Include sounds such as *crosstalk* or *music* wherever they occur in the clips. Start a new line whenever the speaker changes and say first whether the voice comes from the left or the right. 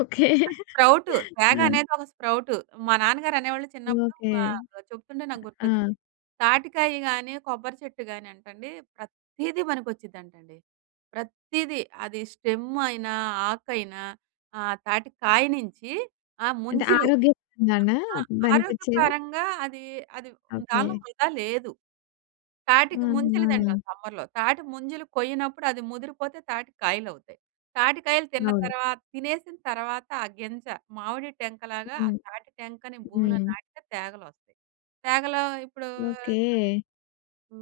left: Okay.
right: అది sprout. తేగ
left: ఆ!
right: అనేది ఒక స్ప్రౌటు. మా నాన్నగారనేవొళ్ళు చిన్నప్పుడు
left: ఓకే.
right: వా చెప్తుంటే నాకు గుర్తొచ్చింది.
left: ఆ!
right: తాటికాయ గానీ, కొబ్బరి చెట్టు గానంటండి, ప్రతీదీ పనికొచ్చిద్దంటండి. ప్రతీదీ. అది స్టెమ్ అయినా, ఆకయినా ఆహ్, తాటికాయ నించి ఆ
left: అంటే
right: ముంజులు ఆ
left: ఆరోగ్యపరంగానా
right: ఆ ఆరోగ్య
left: బనికొచ్చేది?
right: పరంగా అది అది దాంట్లో
left: ఓకే.
right: వృదా లేదు. తాటిక ముంజలు దింటాం
left: ఆహా!
right: సమ్మర్‌లో, తాటి ముంజలు కొయ్యనప్పుడు అది ముదిరిపోతే తాటి కాయలవుతాయి. తాటికాయలు తిన్న
left: అవును.
right: తర్వా తినేసిన తర్వాత ఆ గింజ మామిడి టెంకలాగా ఆ
left: హ్మ్.
right: తాటి టెంకని భూమిలో
left: హ్మ్.
right: నాటితే తేగలొస్తాయి. తేగలో ఇప్పుడు
left: ఓకే.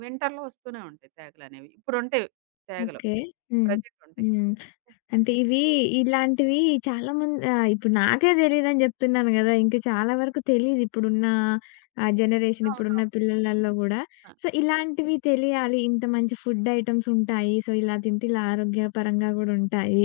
right: వింటర్‌లో ఒస్తూనే ఉంటాయి తేగలనేవి ఇప్పుడు ఉంటాయి తేగలు
left: ఓకే. హ్మ్.
right: ప్రెజెంట్ ఉంటాయి.
left: హ్మ్. అంటే ఇవి, ఇలాంటివి చాలా మం ఆహ్, ఇప్పుడు నాకే దెలిదని జెప్తున్నాను కదా! ఇంకా చాలా వరకు తెలీదు ఇప్పుడున్న ఆహ్, జనరేషన్ ఇప్పుడు ఉన్న
right: అవునవును.
left: పిల్లలలో గూడా.
right: ఆ!
left: సో, ఇలాంటివి తెలియాలి, ఇంత మంచి ఫుడ్ ఐటెమ్సుంటాయి సో, ఇలా తింటే ఇలా ఆరోగ్యపరంగా గూడుంటాయి,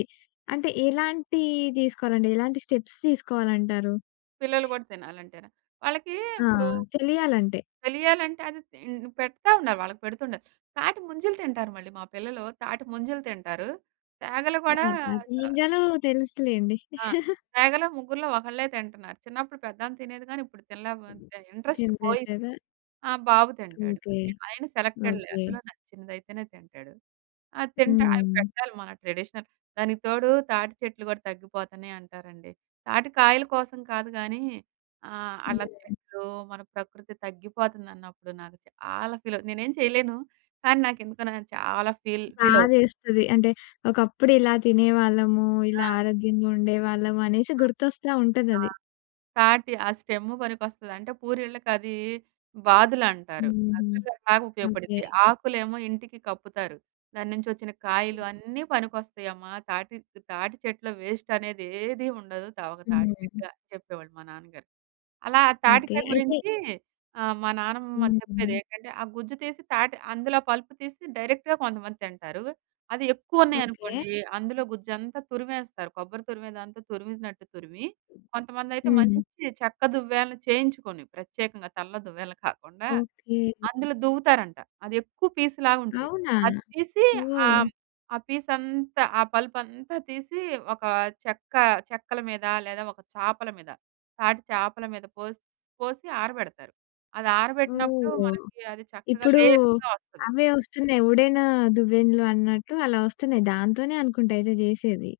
left: అంటే ఎలాంటి దీసుకోలంటే ఎలాంటి స్టెప్స్ తీసుకోవాలంటారు?
right: పిల్లలు గూడా తినాలంటేనా? వాళ్ళకి
left: ఆ!
right: ఇప్పుడు,
left: తెలియాలంటే?
right: తెలియాలంటే అది తిం పెడతా ఉన్నారు, వాళ్ళకి పెడతుండాలి. తాటి ముంజలు తింటారు మళ్ళీ మా పిల్లలు తాటి ముంజలు తింటారు. తేగలు
left: ఆ!
right: కూడా
left: తాటి
right: ఆహ్
left: ముంజలు తెలుసులెండి.
right: ఆ!
left: *chuckles*
right: తేగలో ముగ్గురిలో ఒకళ్ళే తింటన్నారు. చిన్నప్పుడు పెద్ధా ఆమె తినేది గాని ఇప్పుడు తినలేపోతుంది ఇంట్రెస్ట్
left: తినలేదు
right: పోయింది.
left: గదా!
right: ఆ! బాబు తింటాడు.
left: ఓకే.
right: ఆయన సెలెక్టెడ్‌లే
left: ఓకే.
right: అందులో నచ్చినదయితేనే తింటాడు. అది తింట అవి
left: హ్మ్.
right: పెట్టాలి మన ట్రెడిషనల్ దానికి తోడు తాటి చెట్లు గూడా తగ్గిపోతున్నాయి అంటారండి. తాటికాయల కోసం కాదు గానీ, ఆహ్, అలా
left: హ్మ్.
right: చెట్లు మన ప్రకృతి తగ్గిపోతుందన్నప్పుడు నాకు చాలా ఫీల్ అవు నేనేం చేయలేను కానీ నాకెందుకు నేను చాలా ఫీల్, ఫీల్ అవు
left: బాదేస్తది. అంటే, ఒకప్పుడు ఇలా తినేవాళ్ళము,
right: ఆ!
left: ఇలా ఆరోగ్యంగా ఉండేవాళ్ళము అనేసి
right: ఆ!
left: గుర్తొస్తా
right: ఆ!
left: ఉంటదది.
right: తాటి ఆ స్టెమ్ పనికొస్తది. అంటే పూరిళ్ళకి అది బాదులంటారు.
left: హుహుహు.
right: అందుకే బా
left: ఓకే.
right: ఉపయోగపడుద్ది. ఆకులేమో ఇంటికి కప్పుతారు. దాని నుంచి ఒచ్చిన కాయలు అన్నీ పనికొస్తాయమ్మా. తాటి తాటి చెట్లు వెస్ట్ అనేది ఏదీ ఉండదు. తా ఒక తాటి చెక్క
left: హ్మ్.
right: అని చెప్పేవాళ్ళు మా నాన్నగారు. అలా
left: ఓకే.
right: తాటికాయ
left: అయితే
right: గురించి ఆహ్, మా నానమ్మ
left: హ్మ్.
right: చెప్పేది
left: హ్మ్.
right: ఏంటంటే, ఆ గుజ్జు తీసి తాటి అందులో పలుపు తీసి డైరెక్ట్‌గా కొంతమంది తింటారు. అది ఎక్కువ ఉన్నాయి
left: ఓకే.
right: అనుకోండి అందులో గుజ్జంతా తురిమేస్తారు కొబ్బరి తురిమేదంతా తురిమినట్టు తురిమి కొంతమందయితే
left: హ్మ్.
right: మంచి చెక్క దువ్వెనలు చేయించుకొని, ప్రత్యేకంగా తల్లో దువ్వేలను కాకుండా
left: ఓకే.
right: అందులో దువ్వుతారంట. అది ఎక్కువ పీసులాగుంటది.
left: అవునా?
right: అది తీసి
left: ఓహ్!
right: ఆహ్, ఆ పీసంతా ఆ పలుపంతా తీసి ఒక చెక్క చెక్కల మీద లేదా ఒక చాపల మీద తాటి చేపల మీద పోసి పోసి ఆరబెడతారు. అది ఆరబెట్టినప్పుడు
left: ఓహ్!
right: మనకి అది చక్కగా
left: ఇప్పుడు,
right: లేయర్స్‌గా ఒస్తది.
left: అవే వస్తున్నాయి. ఊడెను దువ్వెనలు అన్నట్టు అలా వస్తున్నాయి. దాంతోనే అనుకుంటా అయితే జేసేది.